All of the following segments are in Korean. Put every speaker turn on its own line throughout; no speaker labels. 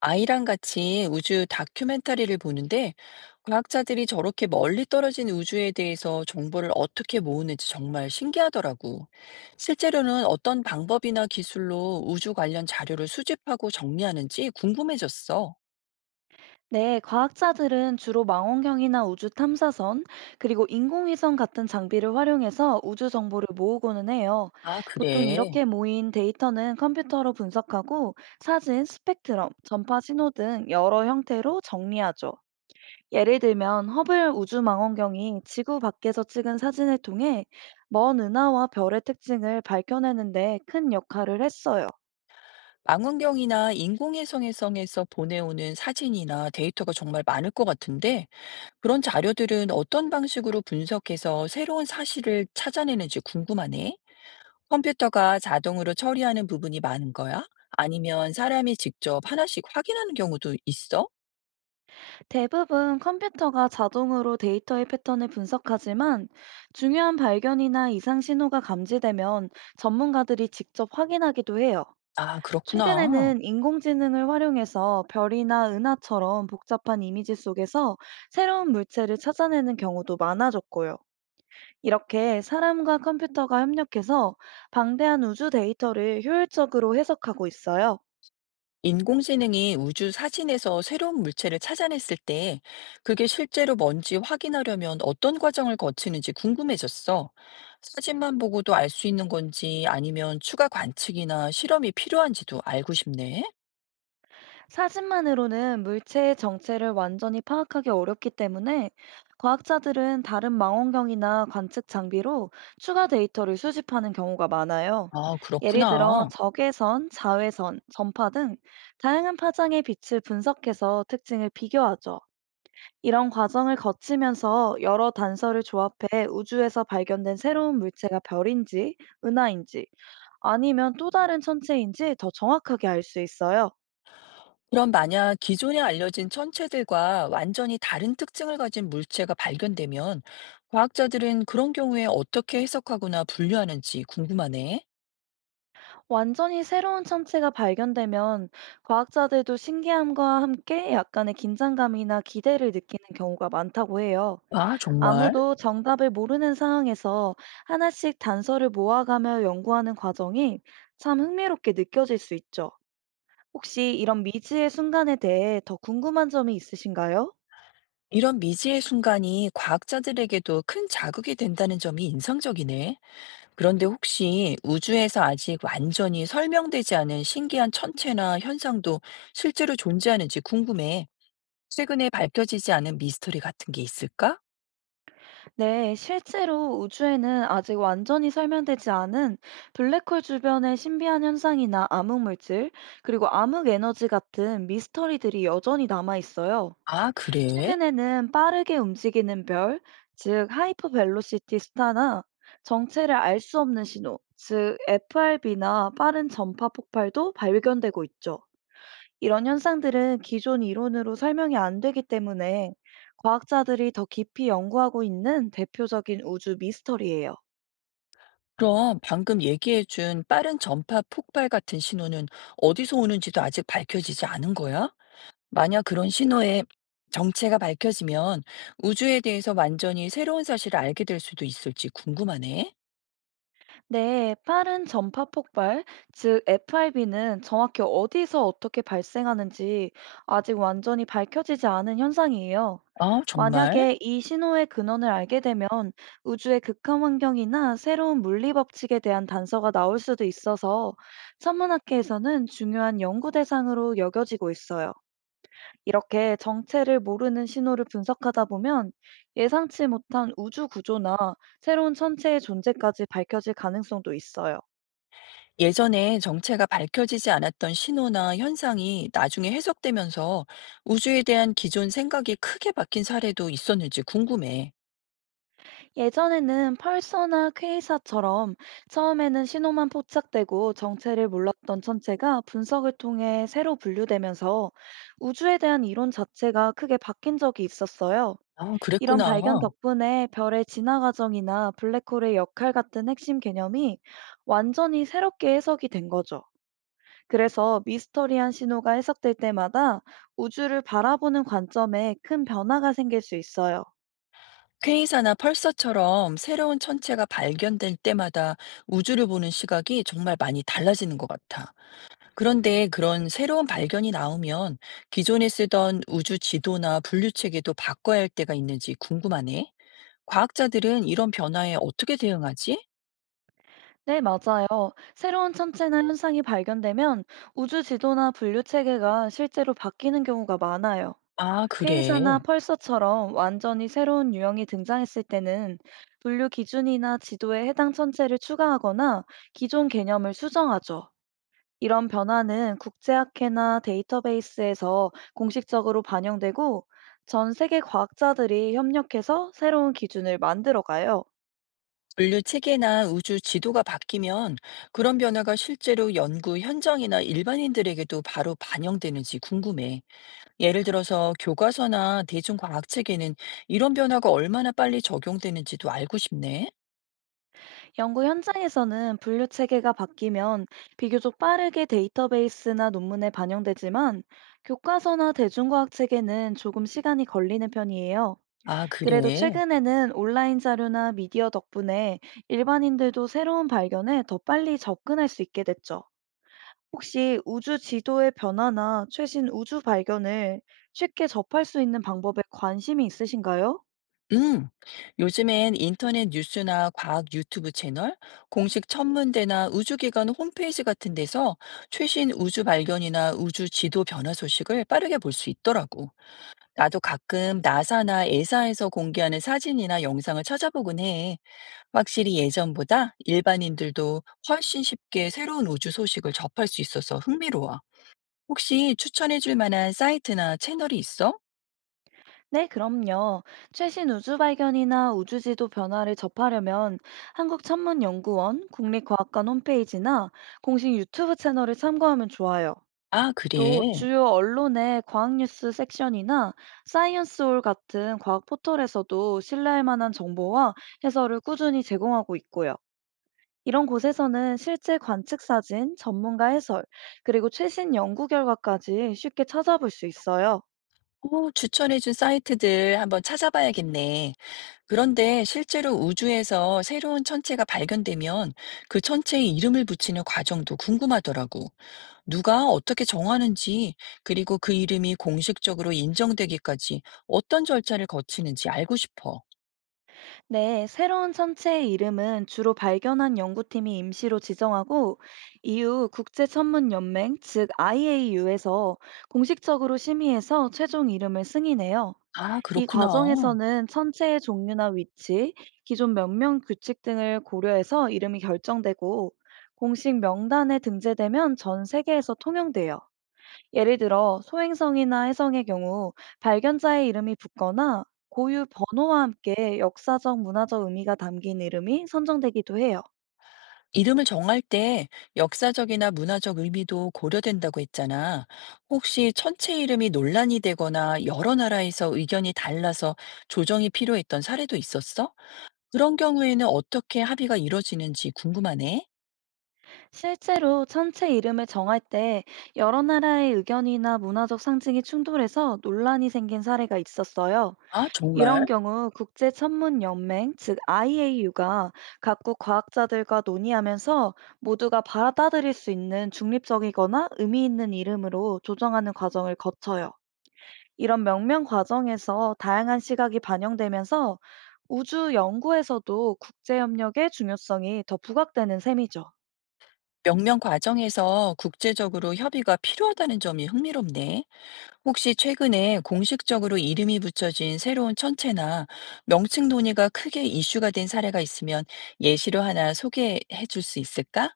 아이랑 같이 우주 다큐멘터리를 보는데 과학자들이 저렇게 멀리 떨어진 우주에 대해서 정보를 어떻게 모으는지 정말 신기하더라고. 실제로는 어떤 방법이나 기술로 우주 관련 자료를 수집하고 정리하는지 궁금해졌어.
네, 과학자들은 주로 망원경이나 우주 탐사선, 그리고 인공위성 같은 장비를 활용해서 우주 정보를 모으고는 해요.
아,
보통
그래.
이렇게 모인 데이터는 컴퓨터로 분석하고 사진, 스펙트럼, 전파 신호 등 여러 형태로 정리하죠. 예를 들면 허블 우주 망원경이 지구 밖에서 찍은 사진을 통해 먼 은하와 별의 특징을 밝혀내는 데 큰 역할을 했어요.
망원경이나 인공위성 해성에서 보내오는 사진이나 데이터가 정말 많을 것 같은데 그런 자료들은 어떤 방식으로 분석해서 새로운 사실을 찾아내는지 궁금하네. 컴퓨터가 자동으로 처리하는 부분이 많은 거야? 아니면 사람이 직접 하나씩 확인하는 경우도 있어?
대부분 컴퓨터가 자동으로 데이터의 패턴을 분석하지만 중요한 발견이나 이상 신호가 감지되면 전문가들이 직접 확인하기도 해요.
아, 그렇구나.
최근에는 인공지능을 활용해서 별이나 은하처럼 복잡한 이미지 속에서 새로운 물체를 찾아내는 경우도 많아졌고요. 이렇게 사람과 컴퓨터가 협력해서 방대한 우주 데이터를 효율적으로 해석하고 있어요.
인공지능이 우주 사진에서 새로운 물체를 찾아냈을 때 그게 실제로 뭔지 확인하려면 어떤 과정을 거치는지 궁금해졌어. 사진만 보고도 알 수 있는 건지 아니면 추가 관측이나 실험이 필요한지도 알고 싶네.
사진만으로는 물체의 정체를 완전히 파악하기 어렵기 때문에 과학자들은 다른 망원경이나 관측 장비로 추가 데이터를 수집하는 경우가 많아요.
아,
예를 들어
그렇구나.
적외선, 자외선, 전파 등 다양한 파장의 빛을 분석해서 특징을 비교하죠. 이런 과정을 거치면서 여러 단서를 조합해 우주에서 발견된 새로운 물체가 별인지, 은하인지, 아니면 또 다른 천체인지 더 정확하게 알 수 있어요.
그럼 만약 기존에 알려진 천체들과 완전히 다른 특징을 가진 물체가 발견되면 과학자들은 그런 경우에 어떻게 해석하거나 분류하는지 궁금하네.
완전히 새로운 천체가 발견되면 과학자들도 신기함과 함께 약간의 긴장감이나 기대를 느끼는 경우가 많다고 해요.
아, 정말?
아무도 정답을 모르는 상황에서 하나씩 단서를 모아가며 연구하는 과정이 참 흥미롭게 느껴질 수 있죠. 혹시 이런 미지의 순간에 대해 더 궁금한 점이 있으신가요?
이런 미지의 순간이 과학자들에게도 큰 자극이 된다는 점이 인상적이네. 그런데 혹시 우주에서 아직 완전히 설명되지 않은 신기한 천체나 현상도 실제로 존재하는지 궁금해. 최근에 밝혀지지 않은 미스터리 같은 게 있을까?
네, 실제로 우주에는 아직 완전히 설명되지 않은 블랙홀 주변의 신비한 현상이나 암흑물질, 그리고 암흑에너지 같은 미스터리들이 여전히 남아 있어요.
아, 그래?
최근에는 빠르게 움직이는 별, 즉 하이퍼벨로시티 스타나 정체를 알 수 없는 신호, 즉 FRB나 빠른 전파 폭발도 발견되고 있죠. 이런 현상들은 기존 이론으로 설명이 안 되기 때문에 과학자들이 더 깊이 연구하고 있는 대표적인 우주 미스터리예요.
그럼 방금 얘기해준 빠른 전파 폭발 같은 신호는 어디서 오는지도 아직 밝혀지지 않은 거야? 만약 그런 신호의 정체가 밝혀지면 우주에 대해서 완전히 새로운 사실을 알게 될 수도 있을지 궁금하네.
네, 빠른 전파 폭발, 즉 FIB는 정확히 어디서 어떻게 발생하는지 아직 완전히 밝혀지지 않은 현상이에요.
아, 정말?
만약에 이 신호의 근원을 알게 되면 우주의 극한 환경이나 새로운 물리 법칙에 대한 단서가 나올 수도 있어서 천문학계에서는 중요한 연구 대상으로 여겨지고 있어요. 이렇게 정체를 모르는 신호를 분석하다 보면 예상치 못한 우주 구조나 새로운 천체의 존재까지 밝혀질 가능성도 있어요.
예전에 정체가 밝혀지지 않았던 신호나 현상이 나중에 해석되면서 우주에 대한 기존 생각이 크게 바뀐 사례도 있었는지 궁금해.
예전에는 펄서나 퀘이사처럼 처음에는 신호만 포착되고 정체를 몰랐던 천체가 분석을 통해 새로 분류되면서 우주에 대한 이론 자체가 크게 바뀐 적이 있었어요.
아,
이런
그랬구나.
발견 덕분에 별의 진화 과정이나 블랙홀의 역할 같은 핵심 개념이 완전히 새롭게 해석이 된 거죠. 그래서 미스터리한 신호가 해석될 때마다 우주를 바라보는 관점에 큰 변화가 생길 수 있어요.
퀘이사나 펄서처럼 새로운 천체가 발견될 때마다 우주를 보는 시각이 정말 많이 달라지는 것 같아. 그런데 그런 새로운 발견이 나오면 기존에 쓰던 우주 지도나 분류 체계도 바꿔야 할 때가 있는지 궁금하네. 과학자들은 이런 변화에 어떻게 대응하지?
네, 맞아요. 새로운 천체나 현상이 발견되면 우주 지도나 분류 체계가 실제로 바뀌는 경우가 많아요.
아,
퀘이사나
그래.
펄서처럼 완전히 새로운 유형이 등장했을 때는 분류 기준이나 지도에 해당 천체를 추가하거나 기존 개념을 수정하죠. 이런 변화는 국제학회나 데이터베이스에서 공식적으로 반영되고 전 세계 과학자들이 협력해서 새로운 기준을 만들어가요.
분류 체계나 우주 지도가 바뀌면 그런 변화가 실제로 연구 현장이나 일반인들에게도 바로 반영되는지 궁금해. 예를 들어서 교과서나 대중과학책에는 이런 변화가 얼마나 빨리 적용되는지도 알고 싶네.
연구 현장에서는 분류 체계가 바뀌면 비교적 빠르게 데이터베이스나 논문에 반영되지만 교과서나 대중과학 책에는 조금 시간이 걸리는 편이에요.
아,
그래도
그래.
최근에는 온라인 자료나 미디어 덕분에 일반인들도 새로운 발견에 더 빨리 접근할 수 있게 됐죠. 혹시 우주 지도의 변화나 최신 우주 발견을 쉽게 접할 수 있는 방법에 관심이 있으신가요?
음. 요즘엔 인터넷 뉴스나 과학 유튜브 채널, 공식 천문대나 우주기관 홈페이지 같은 데서 최신 우주 발견이나 우주 지도 변화 소식을 빠르게 볼 수 있더라고. 나도 가끔 나사나 에사에서 공개하는 사진이나 영상을 찾아보곤 해. 확실히 예전보다 일반인들도 훨씬 쉽게 새로운 우주 소식을 접할 수 있어서 흥미로워. 혹시 추천해줄 만한 사이트나 채널이 있어?
네, 그럼요. 최신 우주 발견이나 우주 지도 변화를 접하려면 한국천문연구원 국립과학관 홈페이지나 공식 유튜브 채널을 참고하면 좋아요.
아,
또
그래.
주요 언론의 과학뉴스 섹션이나 사이언스홀 같은 과학 포털에서도 신뢰할 만한 정보와 해설을 꾸준히 제공하고 있고요. 이런 곳에서는 실제 관측 사진, 전문가 해설, 그리고 최신 연구 결과까지 쉽게 찾아볼 수 있어요.
오 추천해준 사이트들 한번 찾아봐야겠네. 그런데 실제로 우주에서 새로운 천체가 발견되면 그 천체에 이름을 붙이는 과정도 궁금하더라고. 누가 어떻게 정하는지, 그리고 그 이름이 공식적으로 인정되기까지 어떤 절차를 거치는지 알고 싶어.
네, 새로운 천체의 이름은 주로 발견한 연구팀이 임시로 지정하고 이후 국제천문연맹, 즉 IAU에서 공식적으로 심의해서 최종 이름을 승인해요.
아,
이
그렇구나.
과정에서는 천체의 종류나 위치, 기존 몇명 규칙 등을 고려해서 이름이 결정되고 공식 명단에 등재되면 전 세계에서 통용돼요. 예를 들어 소행성이나 해성의 경우 발견자의 이름이 붙거나 고유 번호와 함께 역사적 문화적 의미가 담긴 이름이 선정되기도 해요.
이름을 정할 때 역사적이나 문화적 의미도 고려된다고 했잖아. 혹시 천체 이름이 논란이 되거나 여러 나라에서 의견이 달라서 조정이 필요했던 사례도 있었어? 그런 경우에는 어떻게 합의가 이뤄지는지 궁금하네.
실제로 천체 이름을 정할 때 여러 나라의 의견이나 문화적 상징이 충돌해서 논란이 생긴 사례가 있었어요.
아,
이런
정말?
경우 국제 천문 연맹 즉 IAU가 각국 과학자들과 논의하면서 모두가 받아들일 수 있는 중립적이거나 의미 있는 이름으로 조정하는 과정을 거쳐요. 이런 명명 과정에서 다양한 시각이 반영되면서 우주 연구에서도 국제 협력의 중요성이 더 부각되는 셈이죠.
명명 과정에서 국제적으로 협의가 필요하다는 점이 흥미롭네. 혹시 최근에 공식적으로 이름이 붙여진 새로운 천체나 명칭 논의가 크게 이슈가 된 사례가 있으면 예시로 하나 소개해 줄 수 있을까?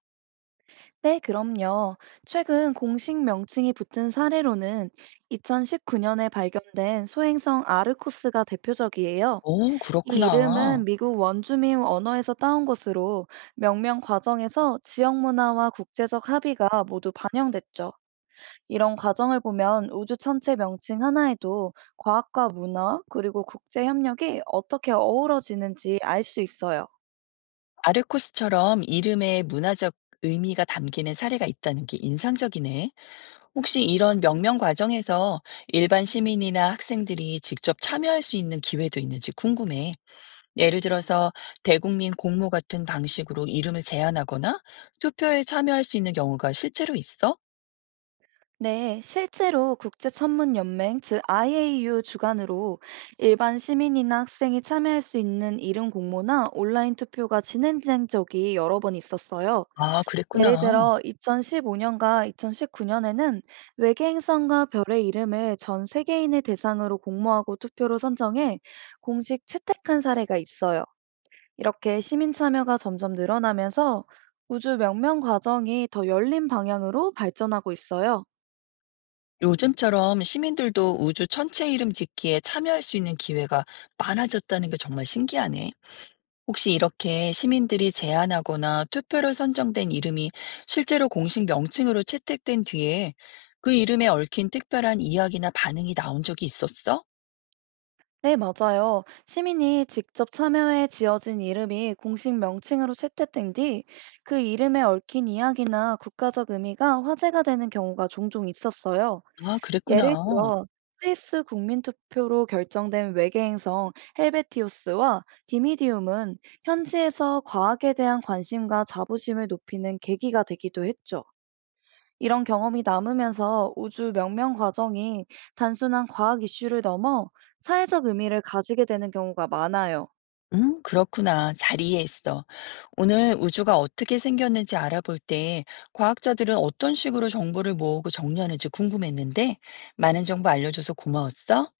네, 그럼요. 최근 공식 명칭이 붙은 사례로는 2019년에 발견된 소행성 아르코스가 대표적이에요.
오,
이
그렇구나.
이름은 미국 원주민 언어에서 따온 것으로 명명 과정에서 지역 문화와 국제적 합의가 모두 반영됐죠. 이런 과정을 보면 우주 천체 명칭 하나에도 과학과 문화, 그리고 국제 협력이 어떻게 어우러지는지 알 수 있어요.
아르코스처럼 이름에 문화적 의미가 담기는 사례가 있다는 게 인상적이네. 혹시 이런 명명 과정에서 일반 시민이나 학생들이 직접 참여할 수 있는 기회도 있는지 궁금해. 예를 들어서 대국민 공모 같은 방식으로 이름을 제안하거나 투표에 참여할 수 있는 경우가 실제로 있어?
네, 실제로 국제천문연맹, 즉 IAU 주관으로 일반 시민이나 학생이 참여할 수 있는 이름 공모나 온라인 투표가 진행된 적이 여러 번 있었어요.
아, 그랬구나.
예를 들어 2015년과 2019년에는 외계 행성과 별의 이름을 전 세계인을 대상으로 공모하고 투표로 선정해 공식 채택한 사례가 있어요. 이렇게 시민 참여가 점점 늘어나면서 우주 명명 과정이 더 열린 방향으로 발전하고 있어요.
요즘처럼 시민들도 우주 천체 이름 짓기에 참여할 수 있는 기회가 많아졌다는 게 정말 신기하네. 혹시 이렇게 시민들이 제안하거나 투표로 선정된 이름이 실제로 공식 명칭으로 채택된 뒤에 그 이름에 얽힌 특별한 이야기나 반응이 나온 적이 있었어?
네, 맞아요. 시민이 직접 참여해 지어진 이름이 공식 명칭으로 채택된 뒤 그 이름에 얽힌 이야기나 국가적 의미가 화제가 되는 경우가 종종 있었어요.
아,
예를
그랬구나.
들어 스위스 국민투표로 결정된 외계행성 헬베티오스와 디미디움은 현지에서 과학에 대한 관심과 자부심을 높이는 계기가 되기도 했죠. 이런 경험이 남으면서 우주 명명 과정이 단순한 과학 이슈를 넘어 사회적 의미를 가지게 되는 경우가 많아요.
그렇구나. 잘 이해했어. 오늘 우주가 어떻게 생겼는지 알아볼 때 과학자들은 어떤 식으로 정보를 모으고 정리하는지 궁금했는데 많은 정보 알려줘서 고마웠어.